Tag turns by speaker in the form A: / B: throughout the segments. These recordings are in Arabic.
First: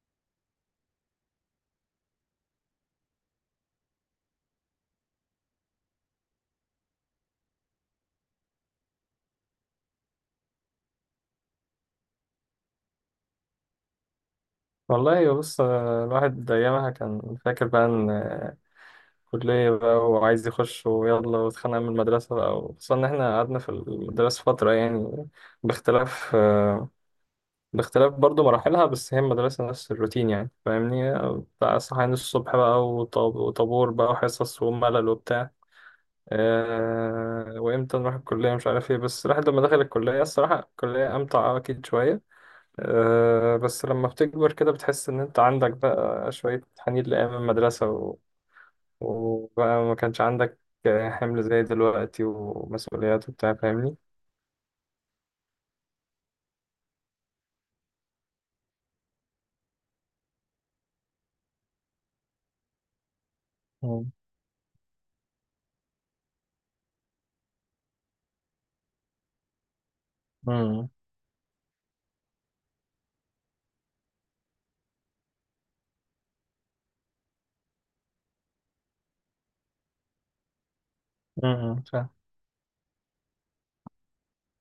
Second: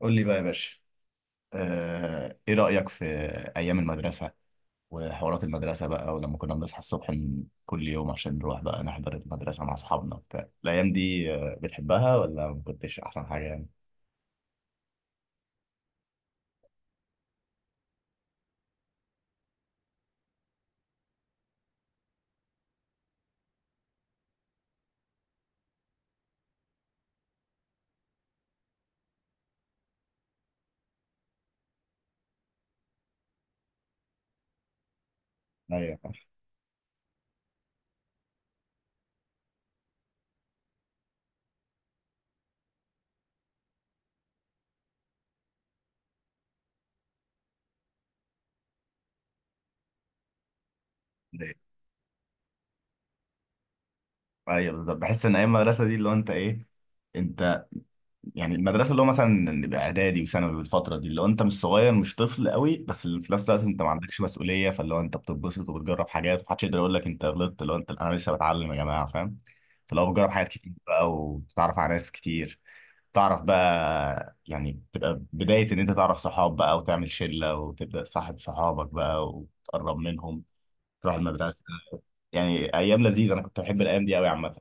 A: قول لي بقى يا باشا. ايه رأيك في ايام المدرسة وحوارات المدرسة بقى ولما كنا بنصحى الصبح من كل يوم عشان نروح بقى نحضر المدرسة مع اصحابنا وبتاع الايام دي، بتحبها ولا ما كنتش احسن حاجة يعني؟
B: والله بص، الواحد أيامها كان فاكر بقى إن كلية بقى وعايز يخش ويلا واتخانق من المدرسة بقى، وخصوصا إن إحنا قعدنا في المدرسة فترة يعني باختلاف آه، باختلاف برضو مراحلها، بس هي المدرسة نفس الروتين يعني فاهمني. بتاع صحيان الصبح بقى وطابور بقى وحصص وملل وبتاع.
A: ايوه.
B: وإمتى نروح الكلية مش عارف إيه، بس الواحد لما دخل الكلية الصراحة الكلية أمتع أكيد شوية. بس لما بتكبر كده بتحس إن أنت عندك بقى شوية حنين لأيام المدرسة، وبقى ما كانش عندك حمل زي
A: ايوه.
B: دلوقتي ومسؤوليات وبتاع فاهمني؟
A: أيوة بالظبط، بحس ان ايام المدرسة دي اللي هو انت ايه، انت يعني المدرسه اللي هو مثلا نبقى اعدادي وثانوي، والفتره دي لو انت مش صغير مش طفل قوي بس اللي في نفس الوقت انت ما
B: مم.
A: عندكش مسؤوليه، فاللي هو انت بتتبسط وبتجرب حاجات ومحدش يقدر يقول لك انت غلطت لو انت، انا لسه بتعلم يا جماعه، فاهم؟ فاللي هو بتجرب حاجات كتير
B: امم،
A: بقى وتتعرف على ناس كتير، تعرف بقى، يعني تبقى بدايه ان انت تعرف صحاب بقى وتعمل شله وتبدا تصاحب صحابك بقى وتقرب منهم، تروح المدرسه.
B: امم، فاهم.
A: يعني ايام لذيذه، انا كنت بحب الايام دي قوي عامه.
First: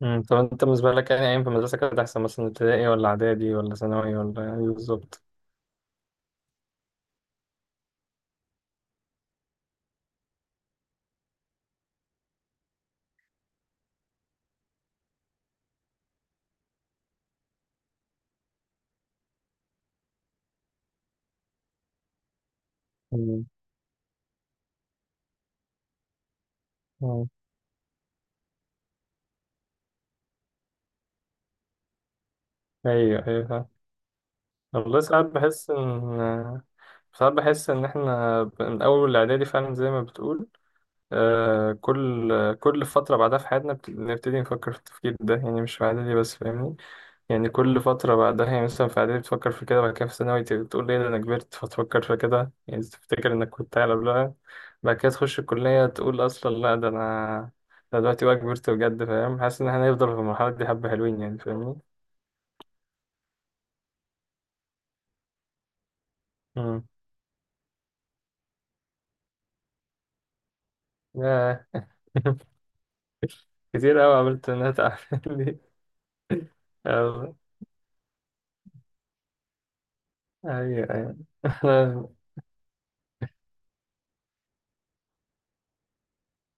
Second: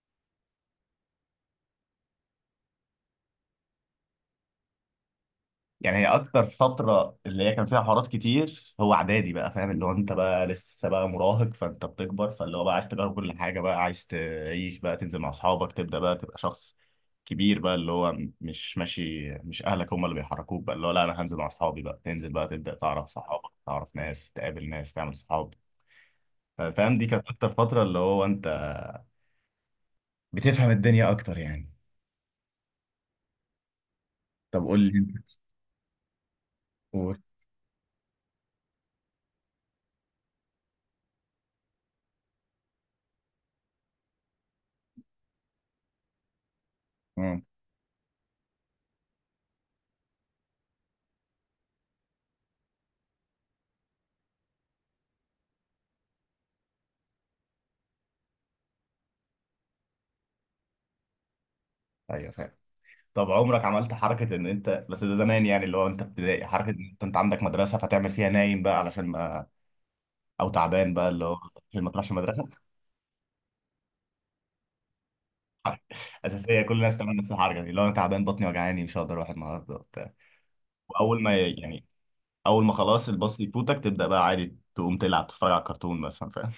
B: مم. طب أنت بالنسبة لك يعني أيام في المدرسة كانت أحسن، مثلا ابتدائي ولا إعدادي ولا ثانوي ولا إيه بالظبط؟
A: يعني هي اكتر فتره اللي هي كان فيها حوارات كتير هو اعدادي بقى، فاهم؟ اللي هو انت بقى لسه بقى مراهق فانت بتكبر، فاللي هو بقى عايز تجرب كل حاجه بقى، عايز تعيش بقى، تنزل مع اصحابك، تبدا بقى تبقى شخص كبير بقى، اللي هو مش ماشي مش اهلك هم اللي بيحركوك بقى، اللي هو لا انا هنزل مع اصحابي بقى، تنزل بقى تبدا تعرف
B: مم.
A: صحابك، تعرف ناس، تقابل ناس، تعمل صحاب، فاهم؟ دي كانت
B: مم.
A: اكتر فتره اللي هو انت بتفهم الدنيا اكتر يعني.
B: أيوه، أيوه، فاهم.
A: طب قول لي
B: والله، ساعات
A: انت.
B: بحس إن،
A: قول.
B: إحنا من أول الإعدادي فعلا زي ما بتقول. آه كل كل فترة بعدها في حياتنا بنبتدي نفكر في التفكير ده، يعني مش في إعدادي بس فاهمني.
A: مم.
B: يعني كل فترة بعدها، يعني مثلا في إعدادي بتفكر في كده، بعد كده في ثانوي تقول إيه ده أنا كبرت، فتفكر في كده يعني تفتكر إنك كنت أعلى قبلها. بعد كده تخش الكلية تقول أصلا لا ده أنا، ده دلوقتي بقى كبرت بجد فاهم، حاسس إن إحنا هنفضل في المرحلة دي حبة حلوين يعني فاهمني.
A: ايوه فاهم. طب عمرك عملت حركة ان انت، بس ده زمان يعني، اللي هو انت ابتدائي، حركة ان
B: مم.
A: انت، أنت عندك مدرسة فتعمل فيها نايم بقى علشان ما، او تعبان بقى اللي هو
B: ياه.
A: عشان ما تروحش المدرسة؟
B: كتير أوي عملت إنها تعمل لي.
A: حركة اساسية كل الناس تعمل نفس
B: أيوه،
A: الحركة دي، اللي هو انا تعبان بطني وجعاني مش هقدر اروح النهاردة وبتاع، واول ما يعني
B: أيوه.
A: اول ما خلاص الباص يفوتك تبدأ بقى عادي تقوم تلعب تتفرج على كرتون مثلا، فاهم؟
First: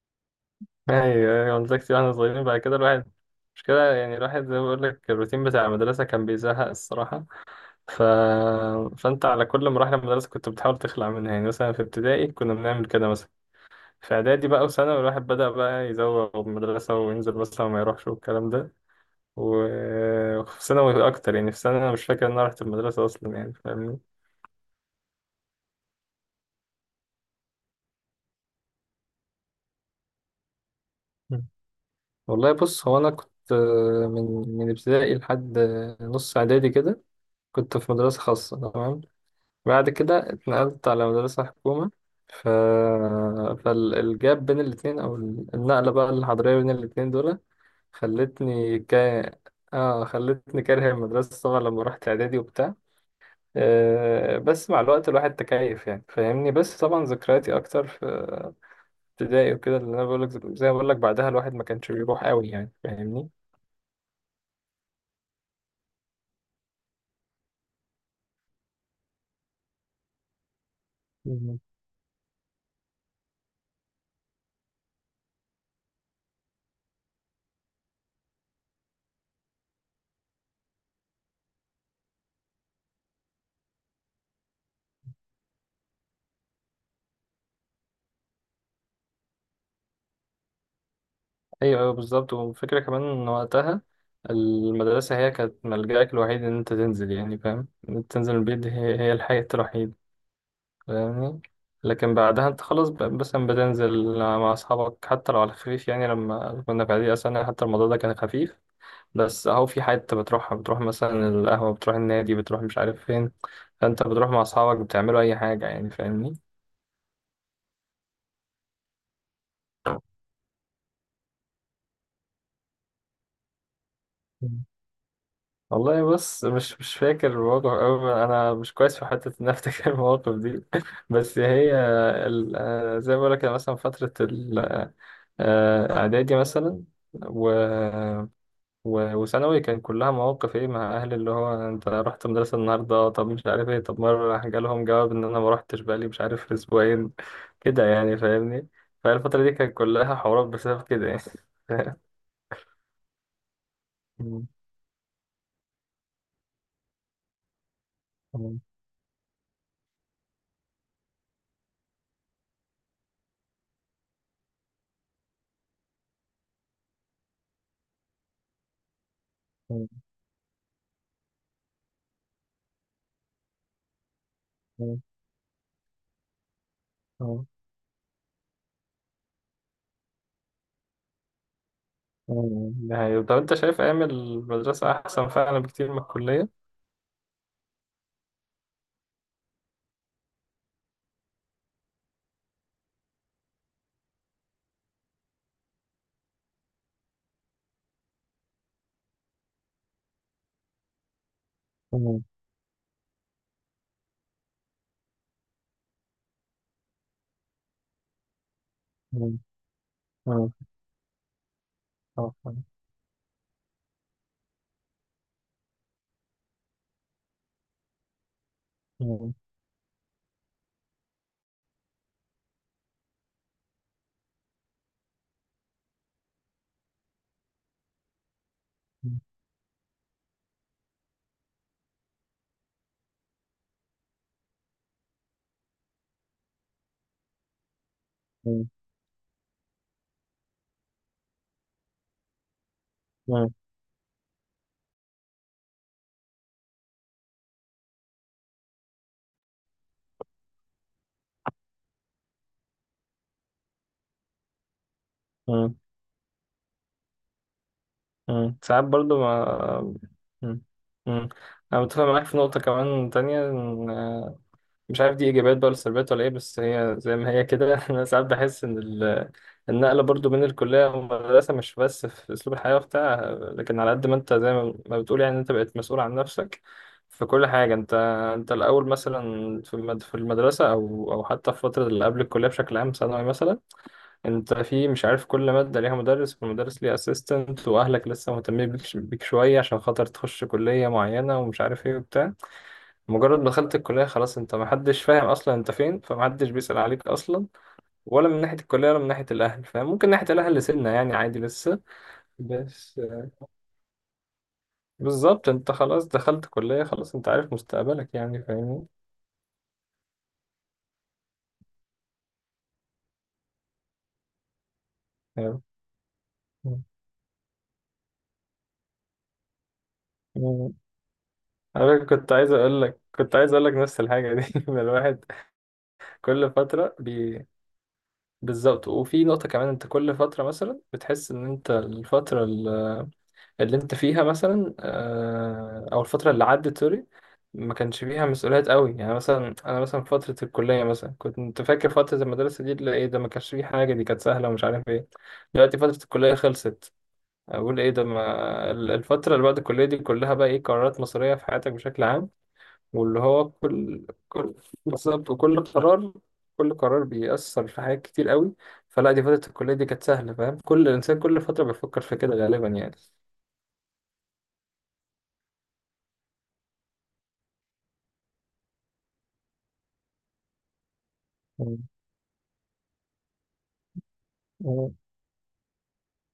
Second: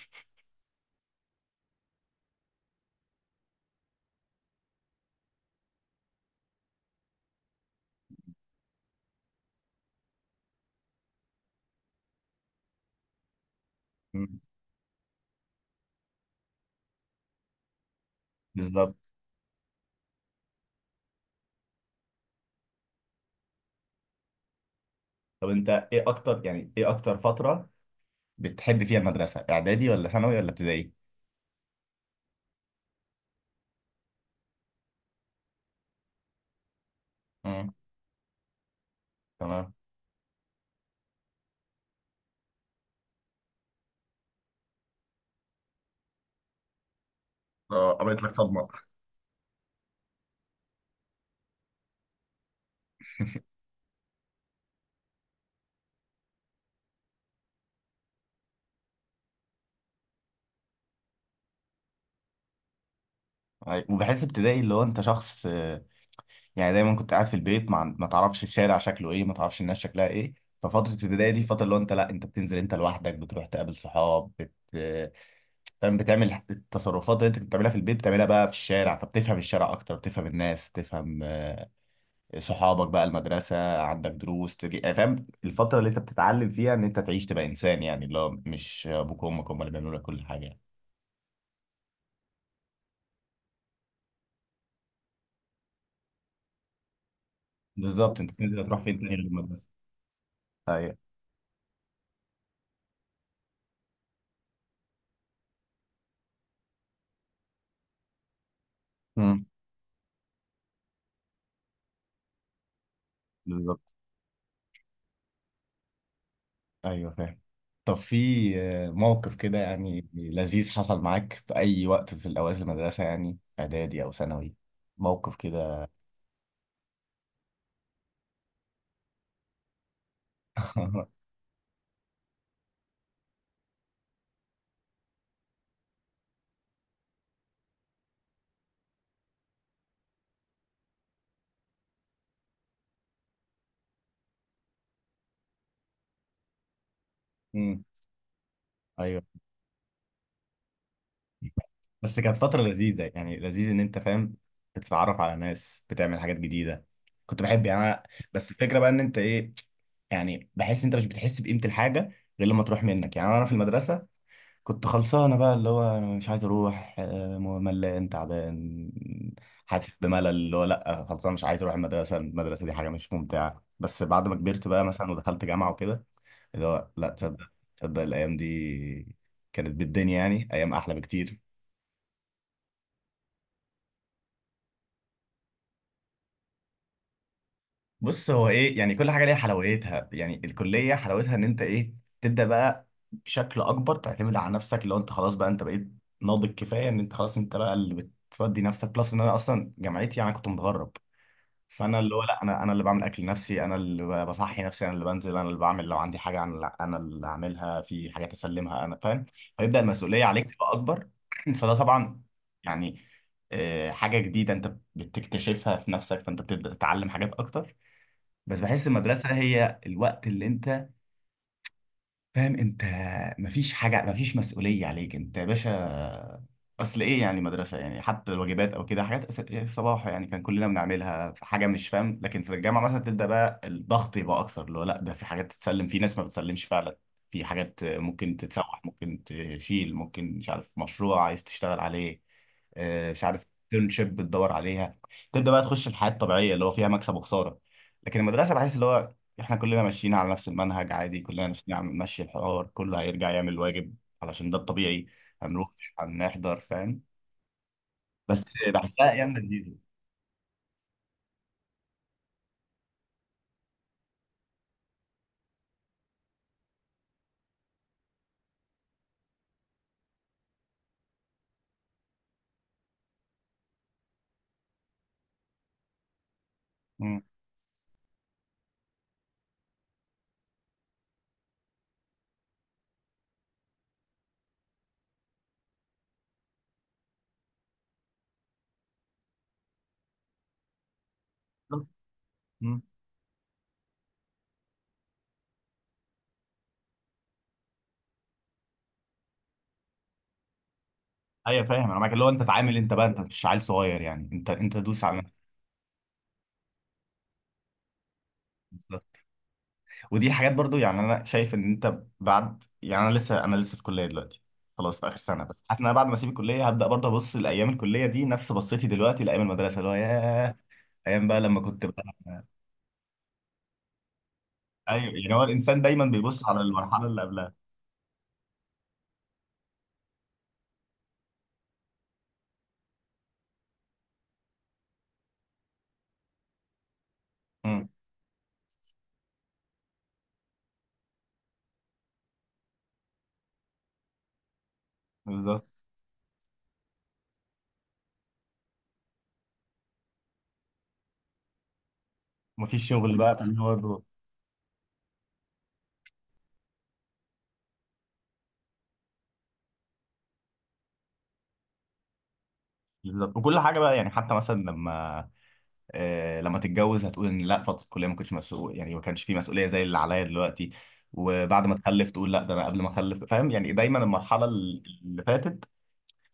B: يعني مدرستي واحنا صغيرين، بعد كده الواحد مش كده يعني، الواحد زي ما بقول لك الروتين بتاع المدرسة كان بيزهق الصراحة. ف... فأنت على كل مراحل المدرسة كنت بتحاول تخلع منها، يعني مثلا في ابتدائي كنا بنعمل كده مثلا. في
A: مم.
B: إعدادي بقى وثانوي الواحد بدأ بقى يزوغ من المدرسة وينزل مثلا وما يروحش والكلام ده.
A: بالظبط.
B: وفي ثانوي أكتر، يعني في ثانوي أنا مش فاكر إن أنا رحت المدرسة أصلا يعني فاهمني.
A: طب انت ايه اكتر، يعني ايه اكتر فترة بتحب فيها المدرسة؟ اعدادي ولا ثانوي ولا ابتدائي؟
B: مم. والله بص، هو أنا كنت من ابتدائي لحد نص إعدادي كده
A: مم.
B: كنت في مدرسة خاصة، تمام.
A: تمام.
B: بعد كده اتنقلت على مدرسة حكومة. ف... فالجاب بين الاتنين، أو النقلة بقى الحضرية بين الاتنين دول
A: قابلت لك صدمة.
B: خلتني ك... آه خلتني كاره المدرسة طبعا لما رحت إعدادي وبتاع. آه بس مع الوقت الواحد تكيف يعني فاهمني، بس طبعا ذكرياتي أكتر في ابتدائي وكده اللي أنا بقولك. زي ما بقولك بعدها الواحد ما كانش بيروح قوي يعني فاهمني.
A: وبحس ابتدائي اللي هو انت شخص، يعني دايما كنت قاعد في البيت، مع ما تعرفش الشارع شكله ايه، ما تعرفش الناس شكلها ايه، ففترة ابتدائي دي فترة اللي هو انت لا انت بتنزل انت لوحدك، بتروح تقابل صحاب بت... آه، فاهم، بتعمل التصرفات اللي انت كنت بتعملها في البيت بتعملها بقى في الشارع، فبتفهم الشارع اكتر، بتفهم الناس، تفهم صحابك بقى، المدرسة عندك دروس تجي، يعني فاهم الفترة اللي انت بتتعلم فيها ان انت تعيش تبقى انسان، يعني اللي هو مش ابوك وامك هم اللي بيعملوا لك كل حاجة يعني.
B: ايوه، ايوه بالظبط. والفكره كمان ان وقتها المدرسه هي كانت ملجأك الوحيد ان انت تنزل، يعني فاهم إن انت
A: بالظبط، انت
B: تنزل من البيت،
A: بتنزل
B: دي
A: تروح فين
B: هي
A: تاني
B: هي
A: غير
B: الحياه
A: المدرسة؟
B: الوحيده
A: ايوه.
B: فاهمني. لكن بعدها انت خلاص بس بتنزل مع اصحابك حتى لو على خفيف، يعني لما كنا في اعدادي اصلا حتى الموضوع ده كان خفيف.
A: امم.
B: بس اهو في حته بتروحها، بتروح مثلا القهوه، بتروح النادي، بتروح مش عارف فين.
A: بالظبط.
B: فانت بتروح مع اصحابك بتعملوا اي حاجه يعني فاهمني.
A: ايوه فاهم. طب في موقف كده يعني لذيذ حصل معاك في اي وقت في الاوقات المدرسه؟ يعني اعدادي او ثانوي، موقف كده.
B: والله بص مش فاكر المواقف أوي، أنا مش كويس في حتة إن أنا أفتكر المواقف دي. بس هي زي ما بقولك أنا مثلا فترة الإعدادي مثلا و... وثانوي كان كلها مواقف إيه مع أهلي، اللي هو أنت رحت المدرسة النهاردة طب مش عارف إيه، طب مرة راح جالهم جواب إن أنا ما روحتش بقالي مش عارف أسبوعين
A: امم.
B: كده يعني فاهمني.
A: ايوه.
B: فالفترة دي كانت كلها حوارات بسبب كده يعني.
A: بس كانت فتره لذيذه يعني، لذيذ ان انت فاهم بتتعرف على ناس، بتعمل حاجات جديده، كنت بحب يعني أنا- بس الفكره بقى ان انت ايه، يعني بحس انت مش بتحس بقيمه الحاجه غير لما تروح منك، يعني انا في المدرسه كنت خلصانة بقى، اللي هو أنا مش عايز أروح، ملان، تعبان، حاسس بملل، اللي هو لأ خلصانة مش عايز أروح المدرسة، المدرسة دي حاجة مش ممتعة. بس بعد ما كبرت بقى
B: فاهم؟
A: مثلا ودخلت جامعة وكده، اللي هو لأ، تصدق، تصدق الأيام دي كانت بالدنيا، يعني أيام أحلى بكتير.
B: مم. ده حقيقي. طب أنت شايف أيام المدرسة أحسن فعلا بكتير من الكلية؟
A: بص، هو ايه، يعني كل حاجه ليها حلاوتها يعني، الكليه حلاوتها ان انت ايه، تبدا بقى بشكل اكبر تعتمد على نفسك، اللي هو انت خلاص بقى انت بقيت ناضج كفايه ان انت خلاص انت بقى اللي بتفضي نفسك، بلس ان انا اصلا جامعتي يعني كنت متغرب، فانا اللي هو
B: مم.
A: لا انا، انا اللي بعمل اكل نفسي، انا اللي بصحي نفسي، انا اللي بنزل، انا اللي بعمل لو عندي حاجه، انا اللي اعملها، في حاجات اسلمها انا، فاهم؟
B: مم.
A: فيبدا المسؤوليه عليك
B: مم.
A: تبقى اكبر. فده طبعا
B: آه.
A: يعني، حاجه جديده انت بتكتشفها في نفسك، فانت بتبدا تتعلم حاجات اكتر. بس بحس
B: مم.
A: المدرسة هي الوقت اللي انت فاهم انت، مفيش حاجة، مفيش مسؤولية عليك انت يا باشا، اصل ايه يعني مدرسة، يعني حتى الواجبات او كده
B: مم.
A: حاجات إيه صباح يعني كان كلنا بنعملها في حاجة، مش فاهم، لكن في الجامعة مثلا تبدأ بقى الضغط يبقى اكتر، اللي هو لا ده في حاجات تتسلم، في ناس ما بتسلمش فعلا، في حاجات ممكن
B: مم.
A: تتسوح، ممكن تشيل، ممكن مش عارف مشروع عايز تشتغل عليه، مش عارف internship بتدور عليها، تبدأ بقى تخش الحياة الطبيعية اللي هو فيها مكسب وخسارة. لكن المدرسة بحس اللي هو احنا كلنا ماشيين على نفس المنهج عادي، كلنا ماشيين على ماشي، الحوار كله هيرجع يعمل الواجب علشان ده الطبيعي، هنروح،
B: مم.
A: هنحضر، فاهم؟ بس
B: مم. ساعات
A: بحسها
B: برضو
A: ايام لذيذه.
B: ما. مم. مم. أنا متفق معاك في نقطة كمان تانية، إن مش عارف دي ايجابيات بقى ولا سلبيات ولا ايه، بس هي زي ما هي كده. انا ساعات بحس ان النقله برضو بين الكليه والمدرسه مش بس في اسلوب الحياه وبتاع، لكن على قد ما انت زي ما بتقول يعني انت بقيت مسؤول عن نفسك
A: مم.
B: في كل حاجه. انت الاول مثلا في في المدرسه، او حتى في فتره اللي قبل الكليه بشكل عام، ثانوي مثلا، انت في مش عارف كل ماده ليها مدرس، والمدرس ليه اسيستنت، واهلك لسه مهتمين بيك شويه عشان خاطر تخش كليه معينه ومش عارف ايه وبتاع.
A: مم.
B: مجرد ما دخلت الكلية خلاص انت محدش فاهم اصلا انت فين، فمحدش بيسأل عليك اصلا، ولا من ناحية الكلية ولا من ناحية الاهل. فاهم، ممكن ناحية الاهل سنة يعني عادي
A: ايوه
B: لسه،
A: فاهم، انا معاك اللي هو انت تعامل انت
B: بس
A: بقى، انت مش عيل صغير يعني، انت دوس على
B: بالظبط
A: نفسك.
B: انت خلاص دخلت كلية خلاص انت عارف مستقبلك يعني فاهمني.
A: بالظبط. ودي حاجات برضو يعني انا شايف ان انت بعد، يعني انا لسه في كليه دلوقتي خلاص، في اخر سنه،
B: يعني-
A: بس حاسس ان انا بعد ما اسيب الكليه هبدا برضه ابص لايام الكليه دي نفس بصيتي دلوقتي لايام المدرسه، اللي هو ياه،
B: مم.
A: ايام بقى لما كنت.
B: انا كنت عايز اقول لك، نفس الحاجة دي. إن
A: ايوه
B: الواحد
A: يعني هو الانسان دايما بيبص
B: كل
A: على
B: فترة
A: المرحله اللي
B: بي...
A: قبلها.
B: بالظبط. وفي نقطة كمان انت كل فترة مثلا بتحس ان انت الفترة اللي انت فيها مثلا، او الفتره اللي عدت سوري ما
A: امم.
B: كانش فيها مسؤوليات قوي، يعني مثلا انا مثلا في فتره الكليه مثلا كنت فاكر فتره المدرسه دي اللي ايه ده، ما كانش فيه حاجه، دي كانت سهله ومش عارف ايه.
A: بالظبط.
B: دلوقتي فتره الكليه خلصت، اقول ايه ده، ما ال- الفتره اللي بعد الكليه دي كلها بقى ايه، قرارات مصيريه في حياتك بشكل عام.
A: مفيش شغل
B: واللي
A: بقى
B: هو
A: فاللي هو الروح.
B: كل بالظبط. وكل قرار كل قرار بيأثر في حاجات كتير قوي. فلا دي فتره الكليه دي كانت سهله فاهم، كل انسان كل فتره بيفكر في كده غالبا يعني.
A: بالظبط، وكل حاجه بقى يعني حتى مثلا لما، لما تتجوز هتقول ان لا فتره الكليه ما كنتش مسؤول يعني، ما كانش في مسؤوليه زي اللي عليا دلوقتي. وبعد ما تخلف تقول لا ده انا قبل ما اخلف، فاهم؟ يعني دايما المرحله
B: مم.
A: اللي فاتت،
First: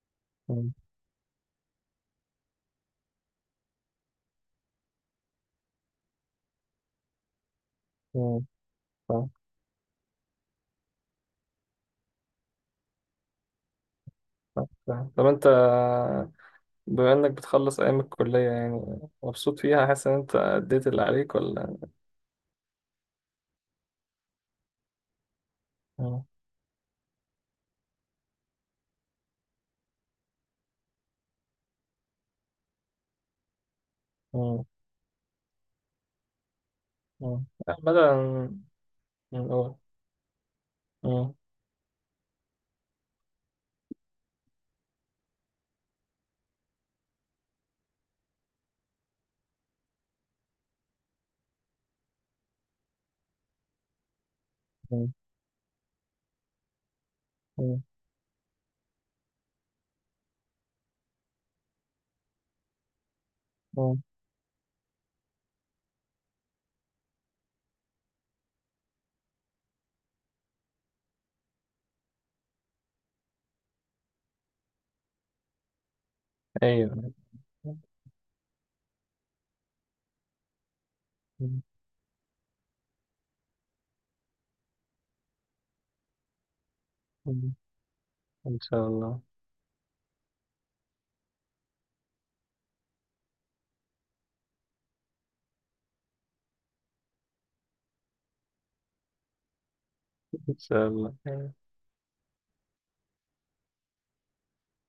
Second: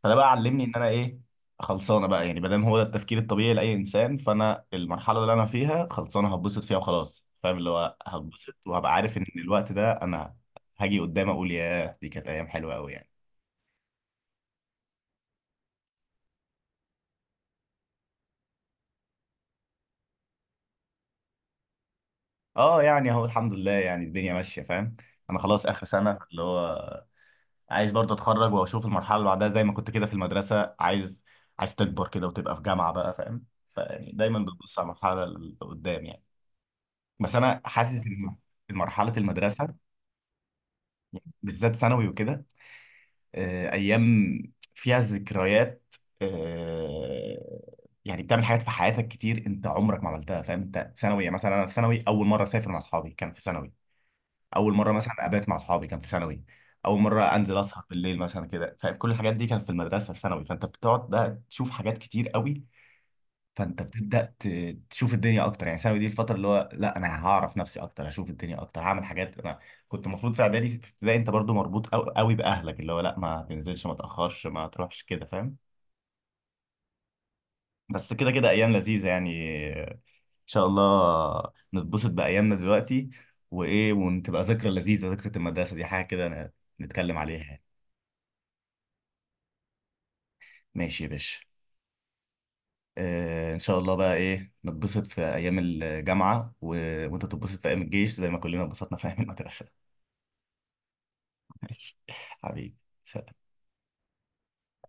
A: فده بقى علمني ان
B: مم.
A: انا ايه، خلصانه بقى يعني، بدل، هو ده التفكير الطبيعي لاي انسان، فانا المرحله اللي انا فيها خلصانه هتبسط فيها وخلاص، فاهم؟ اللي هو
B: مم.
A: هتبسط وهبقى عارف ان
B: فاهم،
A: الوقت ده انا هاجي قدام اقول ياه دي كانت ايام حلوه قوي يعني.
B: فاهم، فاهم. طب انت، بما انك بتخلص ايام الكلية، يعني مبسوط فيها، حاسس ان انت اديت اللي عليك ولا؟
A: اه يعني اهو الحمد لله يعني الدنيا ماشيه، فاهم؟ انا خلاص اخر سنه،
B: مم.
A: اللي هو عايز برضه اتخرج واشوف المرحله اللي بعدها، زي ما كنت كده في المدرسه عايز، عايز تكبر كده وتبقى في جامعه بقى، فاهم؟ فيعني دايما
B: مم.
A: بتبص على المرحله اللي قدام يعني. بس
B: مم.
A: انا
B: لا،
A: حاسس
B: بدأ
A: ان مرحله
B: من
A: المدرسه
B: الاول. مم.
A: بالذات ثانوي وكده، ايام فيها ذكريات، آه، يعني بتعمل حاجات في حياتك كتير انت عمرك ما عملتها، فاهم؟ انت في ثانوي يعني، مثلا انا في ثانوي اول مره اسافر مع اصحابي كان في ثانوي، اول مره
B: مم.
A: مثلا ابات مع اصحابي كان في ثانوي، اول مره انزل
B: مم.
A: اسهر بالليل مثلا كده، فاهم؟ كل الحاجات دي كانت في المدرسه في ثانوي، فانت بتقعد بقى تشوف حاجات كتير قوي، فانت
B: مم.
A: تشوف الدنيا اكتر يعني، ثانوي دي الفتره اللي هو لا انا هعرف نفسي اكتر، هشوف الدنيا اكتر، هعمل حاجات انا كنت المفروض في اعدادي في ابتدائي، انت برضو مربوط قوي باهلك، اللي هو لا ما تنزلش، ما تاخرش، ما تروحش كده، فاهم؟
B: ايوه.
A: بس كده ايام لذيذه يعني. ان شاء الله
B: مم.
A: نتبسط بايامنا دلوقتي، وايه، وتبقى ذكرى لذيذه، ذكرى المدرسه دي حاجه كده نتكلم عليها
B: مم.
A: يعني.
B: ان شاء الله،
A: ماشي يا باشا. آه ان شاء الله بقى ايه، نتبسط في ايام الجامعه وانت تتبسط في ايام الجيش زي ما كلنا اتبسطنا في ايام المدرسه.
B: ان شاء الله.
A: ماشي حبيبي، سلام.